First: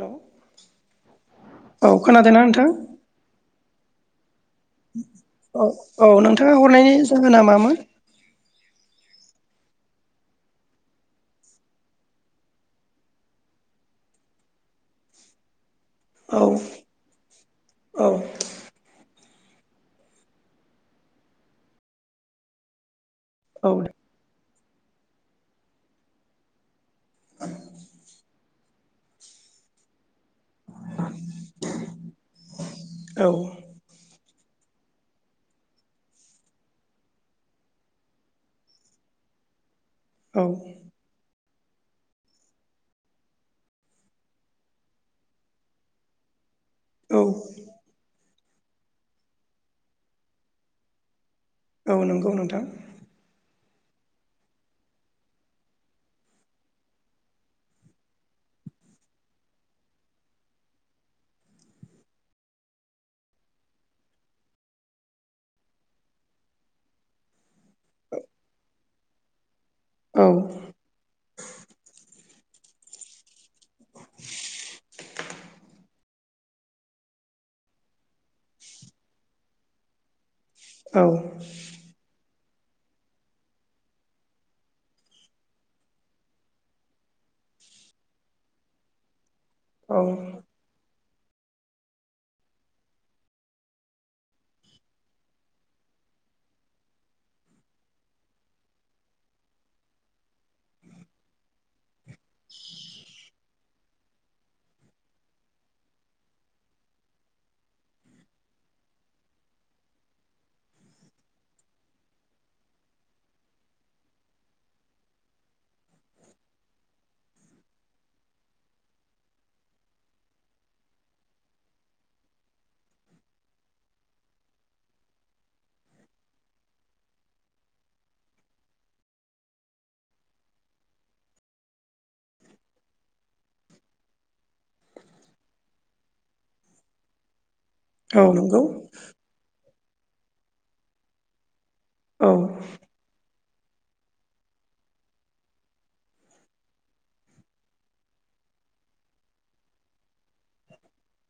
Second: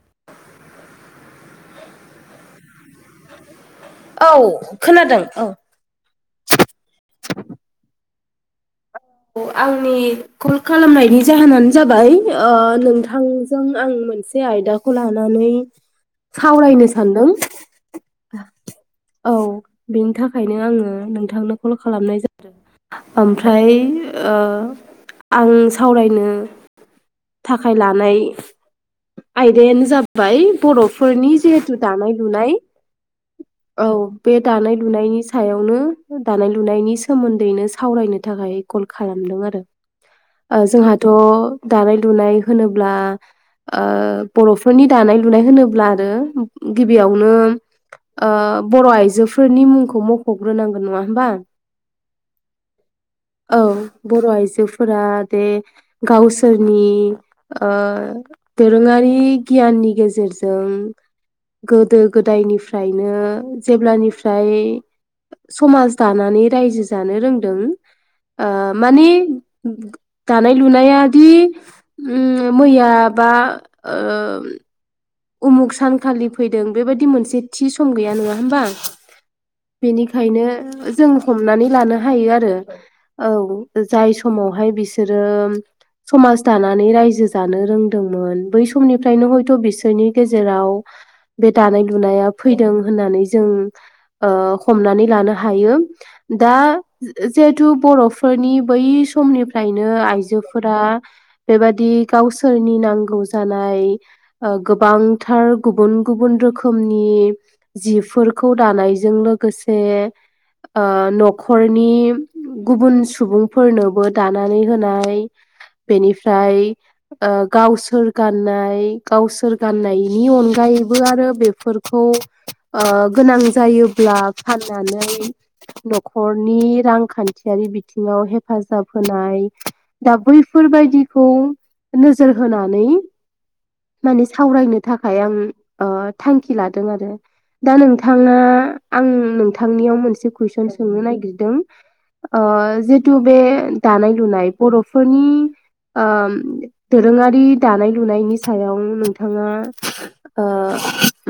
हेल' औ खोनादोंना नोंथां औ खोनादों औ औ नों थां हरनायनि जाहोना मामोन? आंनि कल खालामनायनि जाहोनानो जाबाय ओ नोंथांजों आं मोन से आयदाखौ लानानै औ सावरायनो सानदों। औ औ बेनि थाखायनो आङो नोंथांनो कल खालामनाय जादों। ओमफ्राय ओ आं सावरायनो थाखाय लानाय आयदानो जा बाय बर'फोरनि जिहेथु दानाय लुनाय औ औ बे दानाय लुनायनि सायावनो दानाय लुनायनि सोमोन्दैनो सावरायनो थाखाय कल खालामदों आरो औ जोंहाथ' दानाय लुनाय होनोब्ला ओ बर'फोरनि दानाय लुनाय होनोब्ला आरो औ गिबियावनो ओ बर' आइजोफोरनि मुंखौ मख'ग्रोनांगोन नङा होमबा? औ नंगौ नोंथां औ बर' आइजोफोरा दे गावसोरनि ओ दोरोङारि गियाननि गेजेरजों गोदो गोदायनिफ्रायनो जेब्लानिफ्राय समाज दानानै रायजो जानो रोंदों ओ माने औ दानाय लुनाय दि उम मैयाबा ओ उम उमुक सानखालि फैदों बेबायाददि मोनसे थि सम गैया नङा होमबा? बेनिखायनो औ जों हमनानै लानो हायो आरो औ जाय समावहाय बिसोरो समाज दानानै रायजो जानो रोंदोंमोन बै समनिफ्रायनो हयथ' औ बिसोरनि गेजेराव बे दानाय लुनाया फैदों होननानै जों ओ हमनानै लानो हायो दा जिहेथु बर'फोरनि बै समनिफ्रायनो आइजोफोरा बेबादि गावसोरनि नांगौ जानाय गोबांथार गुबुन गुबुन रोखोमनि जिफोरखौ दानायजों लो गोसे आ न'खरनि गुबुन सुबुंफोरनोबो दानानै होनाय बेनिफ्राय ओ गावसोर गाननाय गावसोर गाननायनि अनगायैबो आरो बेफोरखौ आ गोनां जायो बे ब्ला फाननानै न'खरनि रांखान्थियारि बिथिङाव हेफाजाब होन नाय दा बैफोरबायदिखौ नोजोर होनानै माने सावरायनो थाखाय आं आ थांखि लादों आरो। दा औ नोंथाङा नंगौ आं नोंथांनियाव मोनसे कुइसन सोंनो नागिरदों। औ आ जितु बे दानाय लुनाय बर'फोरनि आम दोरोङारि दानाय लुनायनि सायाव नोंथाङा ओ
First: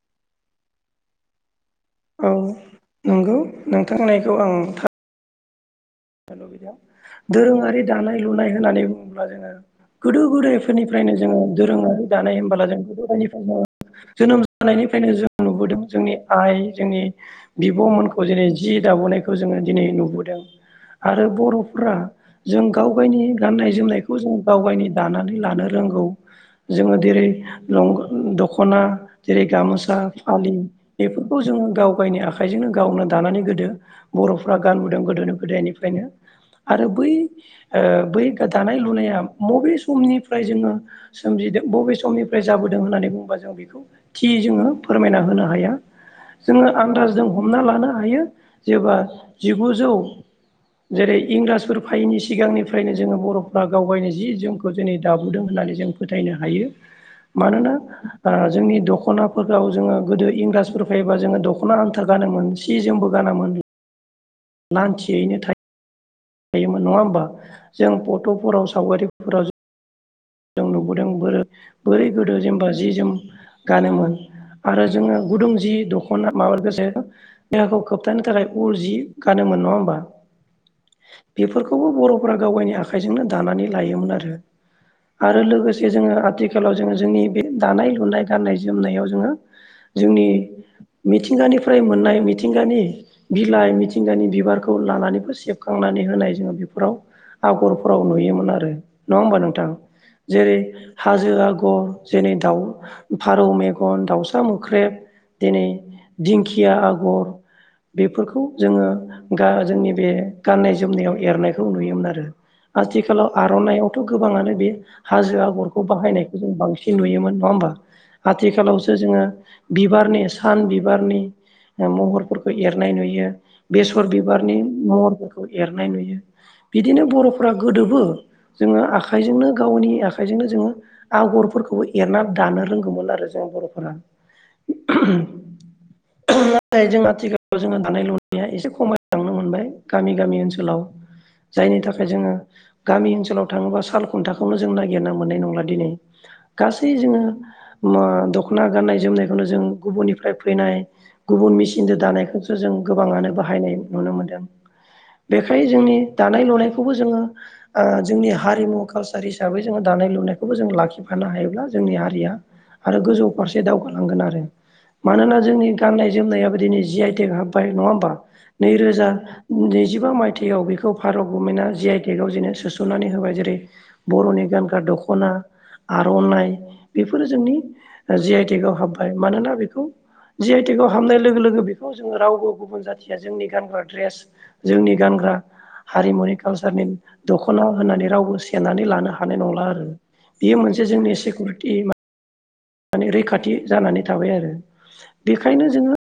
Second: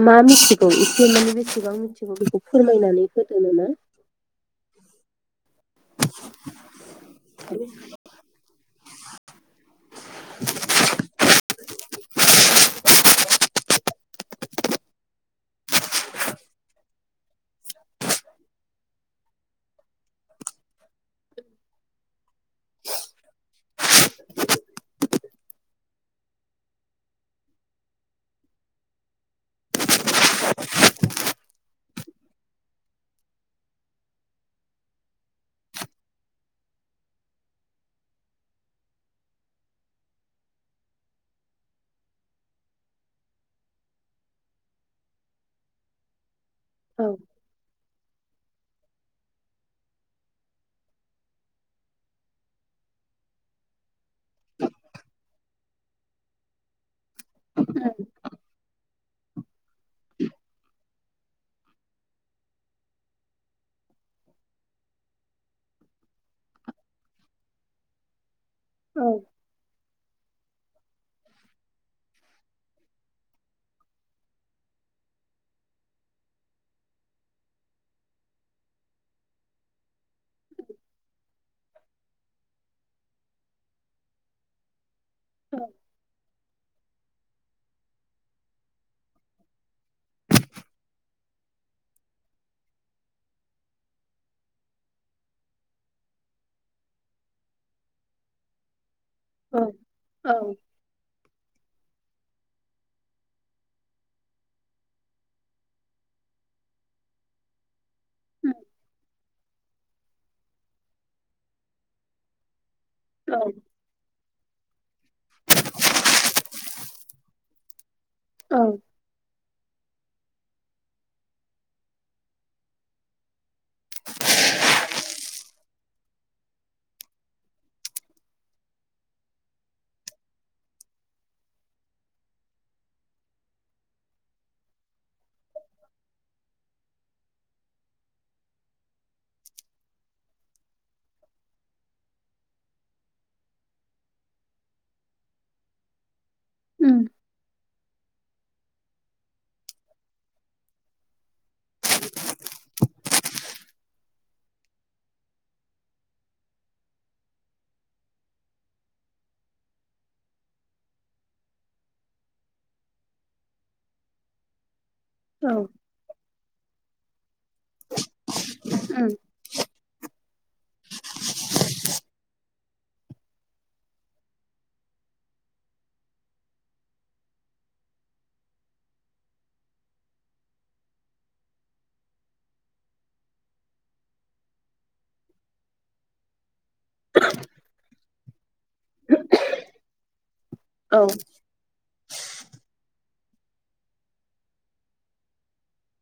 मा मिथिगौ एसे माने बेसेबां चिगौ औ बेखौ फोरमायनानै नंगौ होदोनो ना। नोंथां होननायखौ आं हेल' बिदा दोरोङारि दानाय लुनाय होननानै बुङोब्ला जोङो गोदो गोदायफोरनिफ्रायनो जोङो दोरोङारि दानाय होमबाला जों गोदोफायनिफ्रायनो जोनोम जानायनिफ्रायनो जो नुबोदों जोंनि आइ जोंनि बिब'मोनखौ जेरै जि दाब'नायखो जोङो दिनै नुबोद एं आरो बर'फ्रा जों गाव गायनि गाननाय जोमनायखौ जों गाव गायनि दानानै लानो रोंगौ। जोङो देरै लं दख'ना जेरै गामोसा फालिं बेफोरखौ जों गाव गायनि आखाइजोंनो गावनो दानानै गोदो बर'फ्रा गानबोदों गोदोनि गोदायनिफ्रायनो। आरो बै ओ बै गादानाय लुनाया बबे समनिफ्राय जोङो सोमजि बबे समनिफ्राय जाबोदों होननानै बुङोबा जों बेखौ थि जोङो फोरमायना होनो हाया जोङो औ आन्दारजों हमना लानो हायो जेबा जिगुजौ जेरै इंराजफोर फायैनि सिगांनिफ्रायनो जोङो बर'फ्रा गावगायनो जि जोमखौ दिनै दाबोदों होननानै जों फोथायनो हायो मानोना आ जोंनि दख खनाफोदाव जोङो गोदो इंराजफोर फैबा जोङो दख'ना आथार गानोमोन सिजोमबो गानामोन नानथियैनो थाय थायोमोन नङा होमबा जों फट'फोराव औ सावगारिफोराव जों नुबोदों बोरो बोरै गोदो जेनबा जि जोम गानोमोन आरो जोङो गुदुं जि दख'ना माबानिफ्रायसो देहाखौ खोबथानो थाखाय उर जि गानो मोन नोङा होमबा? बेफोरखौबो बर'फोरा गावायनि आखाइजोंनो दानानै लायोमोन आरो। आरो लोगोसे जोङो आथिखालाव जोङो जोंनि बे दानाय लुनाय गाननाय जोमनायाव जोङो जोंनि मिथिंगानिफ्राय मोननाय मिथिंगानि बिलाइ मिथिंगानि बिबारखौ लानानैबो सेबखांना नानै होनाय जोङो बेफोराव आगरफोराव नुयोमोन आरो। नङा होमबा औ नोंथां औ जेरै हाजो आग' जेरै दउ फारौ मेगन दाउसा मोख्रेब दिनै दिंखिया आगर बेफोरखौ जोङो गा जोंनि बे गाननाय जोमनायाव एरनायखौ नुयोमोन आरो। आथिखालाव औ आर'नायइावथ' गोबाङानो बे हाजो आगरखौ बाहायनायखौ जों बांसिन नुयोमोन नङा होमबा औ आथिखालावसो जोङो बिबारने सान बिबारनि महरफोरखौ एरनाय नुयो बेसर बिबारनि महरफोरखौ एरनाय नुयो बिदिनो बर'फ्रा गोदोबो जोङो आखाइजोंनो गावनि आखाइजोंनो जोङो आगरफोरखौबो एरना दानो रोंगौमोन आरो जों बर'फोरा। नाथाय जों आथिखालाव जोङो दानाय लुनाया एसे खमायलां नुमोनबाय गामि गामि ओनसोलाव जायनि थाखाय जो गामि ओनोलाव थाङोबा साल खुन्थाखौनो जों नागिरनो मोननाय नंला दिनै गासै उम जोङो मा दख'ना गाननाय जोमनायखोनो जों गुबुननिफ्राय फैनाय गुबुन मेचिनजों दानायखौसो जों गोबाङानो बाहायनाय नुनो मोन्दों बेखायनो जोंनि दानाय लुनायखौबो जोंङो ओ जोंनि हारिमु कालसार हिसाबै जोङो दानाय लुनायखौबो जों लाखिफानो हायोब्ला जोंनि हारिया आरो गोजौ फारसे दावगालांगोन आरो मानोना औ उम जोंनि गाननाय जोमनायाबो दिनै जि आइ टेक हाब नंङा होमबा नैरोजा नैजिबा मायथाइ थियाव बेखौ भारत गभमेन्टआ जि आइ टेक जेनो सोसननानै होबाय जेरै बर'नि गानग्रा दखना आर'नाइ बेफोरो जोंनि जि आइ टेक आव हाबबाय मानोना बेखौ जि आइ टि खौ हाबनाय लोगो लोगो बेखौ जोङो रावबो गुबुन जाथिया जोंनि गानग्रा द्रेस जोंनि गानग्रा ग्रा हारिमुनि कालसारनि दखना होननानै रावबो से सेनानै लानो हानाय नंला आरो बेयो मोनसे औ जोंनि सिकिउरिटि माने रैखाथि जानानै थाबाय आरो बेखायनो जोंङो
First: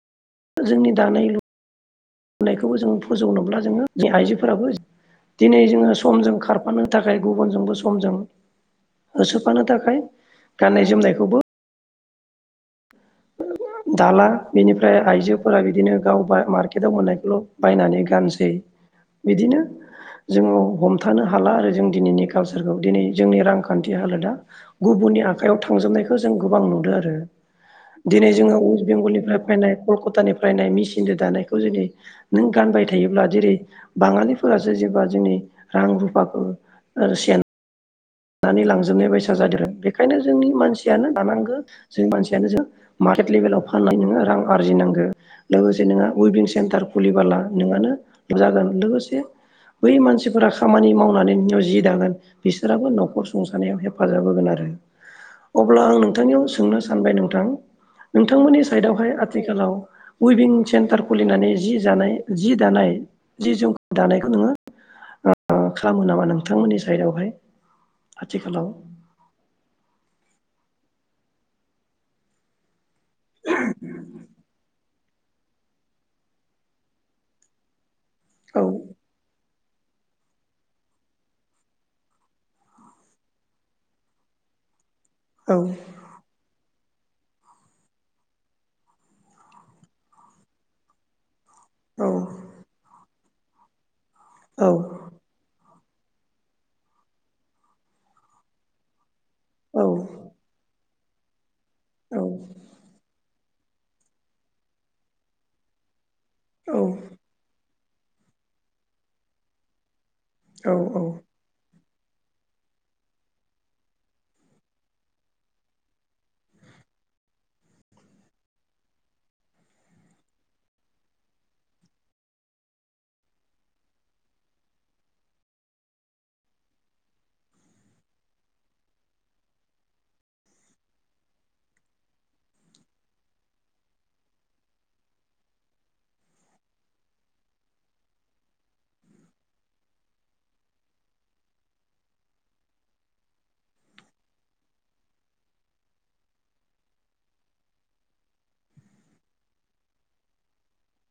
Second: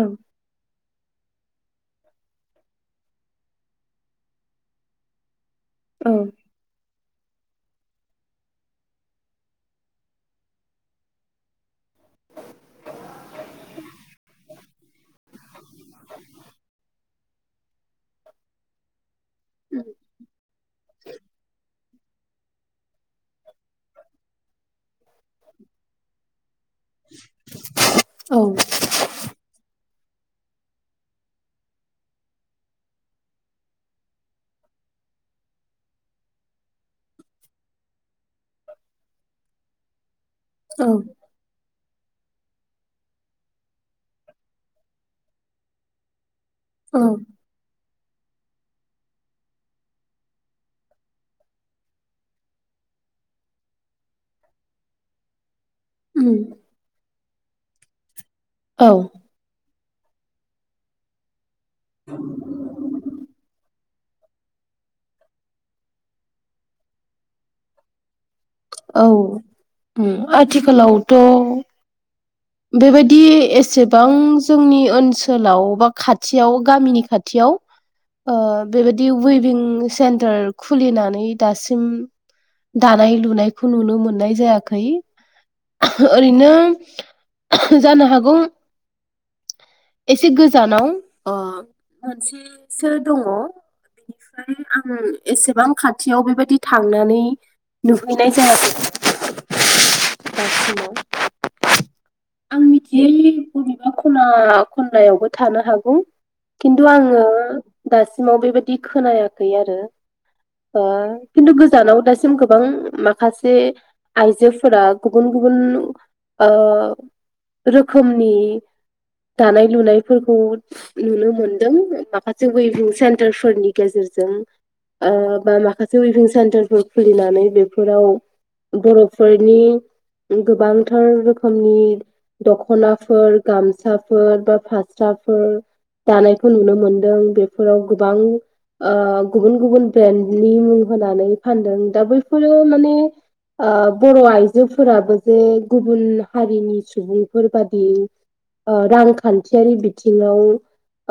औ जोंनि दानाय लु नायखौबो जों फोजौनोब्ला जोङो आइजोफोराबो दिनै जोङो औ समजों खारफानो थाखाय गुबुनजोंबो समजों होसोफानो थाखाय गाननाय जोमनायखौबो दाला बेनिफ्राय आइजो फोर बिदिनो गाव बा मार्केटाव मोननायखौल' बायनानै गानसै बिदिनो जोंङो हमथानो हाला आरो जों दिनैनि कालसार खौ दिनै जोंनि रांखान्थि हालोदा गुबनि आखायाव थांजोबनायखौ जों गोबां नुदों आरो दिनै जोङो वेस्ट बेंगलनिफ्राय फैनाय कलकातानिफ्राय नायनि मिसिनजों दानायखौ जेरै नों गानबाय थायोब्ला जेरै बाङालिफोरासो जेनबा जोंनि रां रुफाखौ ओ सेेन लानानै लांजोबनाय बायसा जादों बेखायनो जोंनि मानसियानो लानांगौ जों मानसियानो जों मारकेट लेभेलाव फानना नोंङो रां आरजिनांगौ लोगोसे नों वेभिं सेन्टार खुलिबोला नोंङो जागोन लोगोसे बै मानसिफोरा खामानि मावनानै जोंनियाव जि दागोन बिसोराबो नखर खुंनायाव हेफाजाब होगोन आरो अब्ला आं उम नोंथांनियाव सोंनो सानबाय नों थां नोंथांमोननि औ साइडआवहाय आथिखालाव उइभिं सेन्टार खुलिनानै जि जानाय जि दानाय जि जौ दानायखौ नोंङो ओ खालामो नामा नोंथांमोननि साइडावहाय औ उम आथिखालावथ' बेबायदि एसेबां जोंनि ओनसोलाव बा खाथियाव गामिनि खाथियाव ओ औ बेबायदि उइभिं सेन्टार खुलिनानै दासिम दानाय लुनायखौ नुनो मोननाय जायाखै औ ओरैनो जानो हागौ एसे गोजानाव औ मोनसेसो दङ बेनिफ्राय औ आं एसेबां खा खाथियाव बेबायदि थांनानै नुहैनाय जायाखै औ [unintelligible] औ आं मिथियै बबेबा खना खनलायावबो थानो हागौ खिन्थु आंङो दासिमाव बेबायदि खोनायाखै आरो औ ओ औ खिन्थु गो जानाव दासिम गोबां माखासे आइजोफोरा गुबुन गुबुन ओ रोखोमनि दानाय लुनायफोरखौ नुनो मोनदों माखासे वेभिं सेन्टारफोरनि गेजेरजों ओ बा माखासे वेभिं सेन्टारफोर खुलिनानै बेफोराव बर'फोरनि गोबांथार रोखोमनि दख'नाफोर गामसाफोर बा फास्राफोर दानायखौ नुनो मोनदों बेफोराव गोबां ओ गुबुन गुबुन ब्रेन्डनि मुं होनानै फानदों दा बैफोरो माने ओ बर' आइजोफोराबो जे गुबुन हारिनि सुबुंफोर बादि ओ रांखान्थियारि बिथिंङाव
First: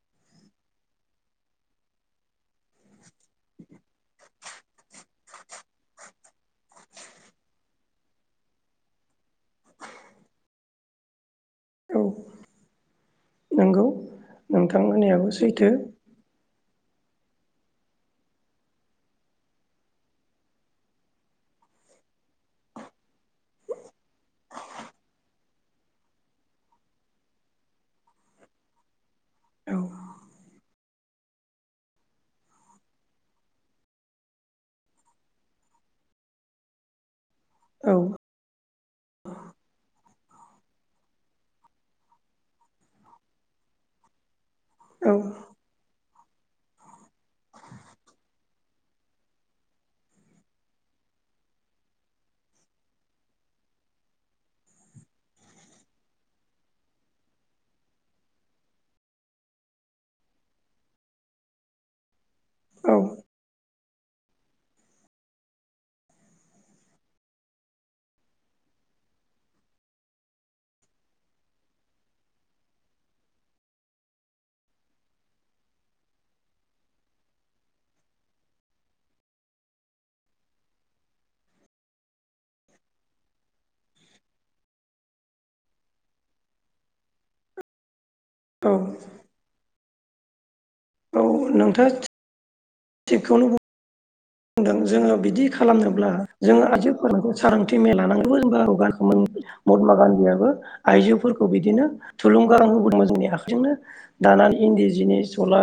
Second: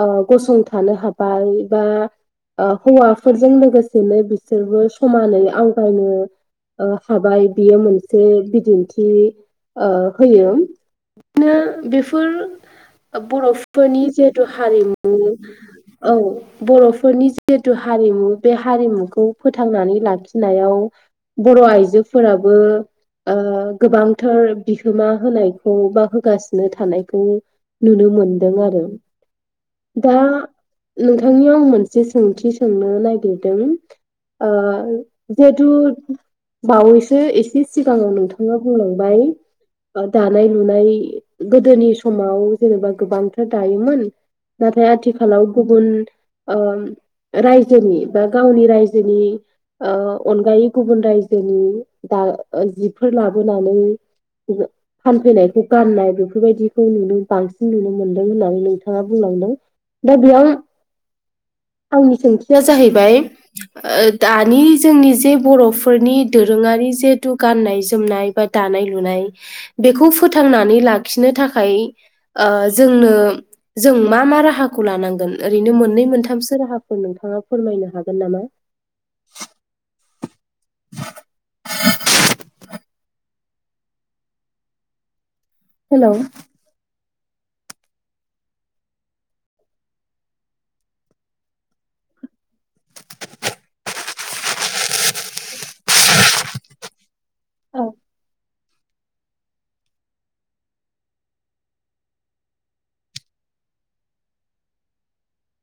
ओ गसंथानो हाबाय बा ओ हौवाफोरजों लोगोसेनो बिसोरबो समानै आवगायनो ओ हाबाय बियो मोनसे बिदिन्थि होयो बिदिनो औ बेफोर नंगौ बर'फोरनि जिहेतु नोंथां हारिमु होननायाबो सैथो औ बर' फोरनि जिहेतु हारिमु बे हारिमुखौ फोथांनानै लाखिनायाव बर' आइजोफोराबो गोबांथार बिहोमा होनाय खौ बा होगासिनो थानायखौ नुनो मोनदों आरो औ दा नोंथांनि आं मोनसे सोंथि सोंनो नागिरदों ओ जिहेथु बावैसो एसे औ सिगाङाव नोंथांआ बुंलांबाय दा दानाय लुनाय गोदोनि समाव जेनेबा गोबांथार दायोमोन नाथाय औ आथिखालाव गुबुन ओ रायजोनि बा गावनि रायजोनि अनगायै गुबुन रायजोनि दा जिफोर लाबोनानै बिबो फानफैनायखौ गाननाय बेफोरबायदिखौ नुनो बांसिन नुनो मोनदों होननानै नोंथाङा बुंलांदों दा बेयाव आंनि सोंथिया औ जाहैबाय ओ दानि जोंनि जे बर'फोरनि दोरोङारि जिहेथु गाननाय जोमनाय बा दानाय दानाय लुनाय बेखौ फोथांनानै लाखिनो थाखाय ओ जोंनो जों मा मा राहाखौ खौ लानांगोन ओरैनो मोननै मोनथामसो राहाफोर नोंथाङा फोरमायनो हागोन नामा हेल' औउ औ नोंथांङा थिगखौनो बुं बुंदों जोङो बिदि खालामनोब्ला जोङो आइजोफोरा सांगांथि औ मेल लानांगौ होनबा महात्मा गान्धियाबबो आइजोफोरखौ बिदिनो थुलुंगा होबोदोंमोन जोंनि आखाइजोंनो दानानै इन्दि जिनि सला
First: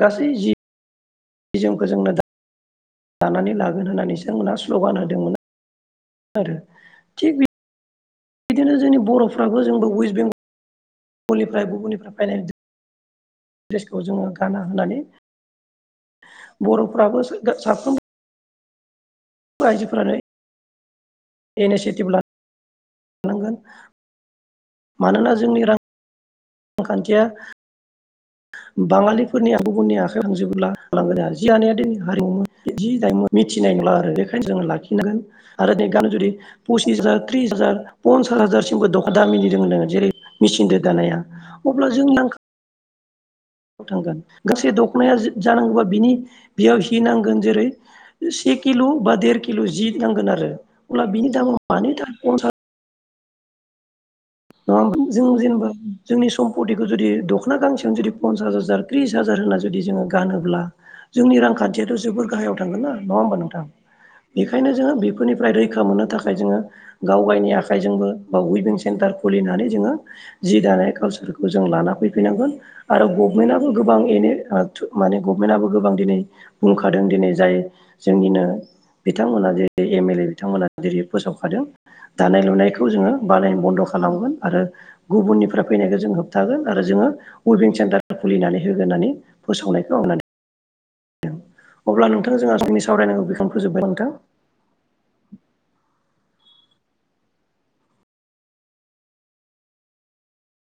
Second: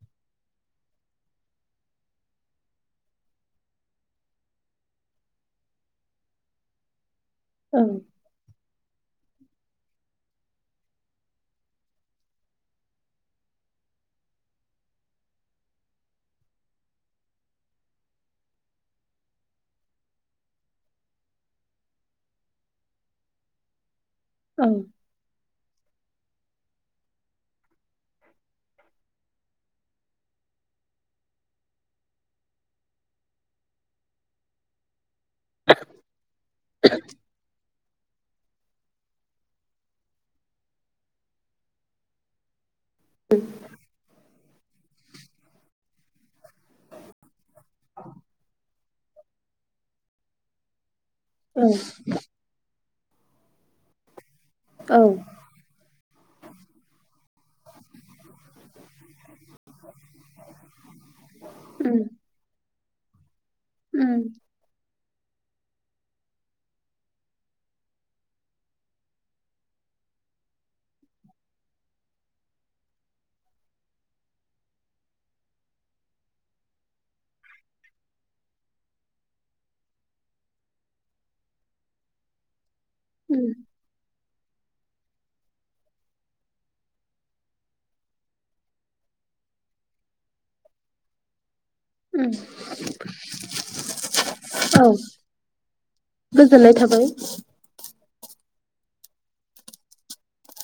गासै जि जि जोमखौ जोंनो लानानै लागोन होननानै सोरमोनहा स्ल'गान होदोंमोन आरो थिग औ बिदिनो जोंनि बर'फ्राबो जोंबो वेस्ट बेंगलगलनिफ्राय गुबुननिफ्राय बानायनाय द्रेसखौ जोङो गाना होनानै बर'फ्राबो साफ्रोम आयजो फोरानो इनिसिटिभ लानांगोन औ मानोना जोंनि रां रांखान्थिया बाङालिफोरनिबा गुबुननि आखाइ थांजोब बोला गोमालांगोन आरो जि दानाया दिरोंयानि हारिमु जि दाय मिथिनाय बेखौ जोङो लाखिनांगोन आरो दा नै फसिस हाजार र्थिस हाजार सत हाजारसिमबो दखाना दामिनि होननांगोन जेरै मेचिनजों दानाया अब्ला जों नां थांगोन गासै दख'नाया जानांगौबा बिनि बेयाव हि नांगोन जेरै से किल' बा देर किल' जि नांगोन आरो गला बिनि दामाव औ मानि दाम पन्सास नङा औ जों जेनेबा जोंनि सम्पतिखौ जुदि द खना गांसेजों जुदि पन्सास हाजार त्रिस हाजार होना जुदि जोङो गानोब्ला जोंनि उम रांखान्थियाथ' जोबोर गाहायाव थांगोन ना नङा होमबा नोंथां उम बेखायनो जोङो फोरनिफ्राय रैखा मोननो थाखाय जोङो गाव गायनि आखाइजोंबो बा उइबिं सेन्टार खुलिनानै जोङो जि दानाय कालसारखौ जों लाना फैफैनांगोन आरो गभनमेन्टबो गोबां एन [unintelligible] माने गभनमेन्टआबो गोबां दिनै बुंखादों दिनै जाय जोंनिनो बिथांमोना जेरै एम एल ए बिथांमोना जेरै फोसावखादों दानाय लुनायखौ बे जोङो उम बानायनो बन्द' खा मोन आ गुबुननिफ्राय फैनायखौ जों होबथागोन आरो जोङो वेभिं सेन्टार खुलिनानै होगोन होननानै फोसावनायखौ आं माने अब्ला उम नोंथां जोंहा जोंनि सावरायनायखो फोजोबबाय नोंथां औ गोजोननाय थाबाय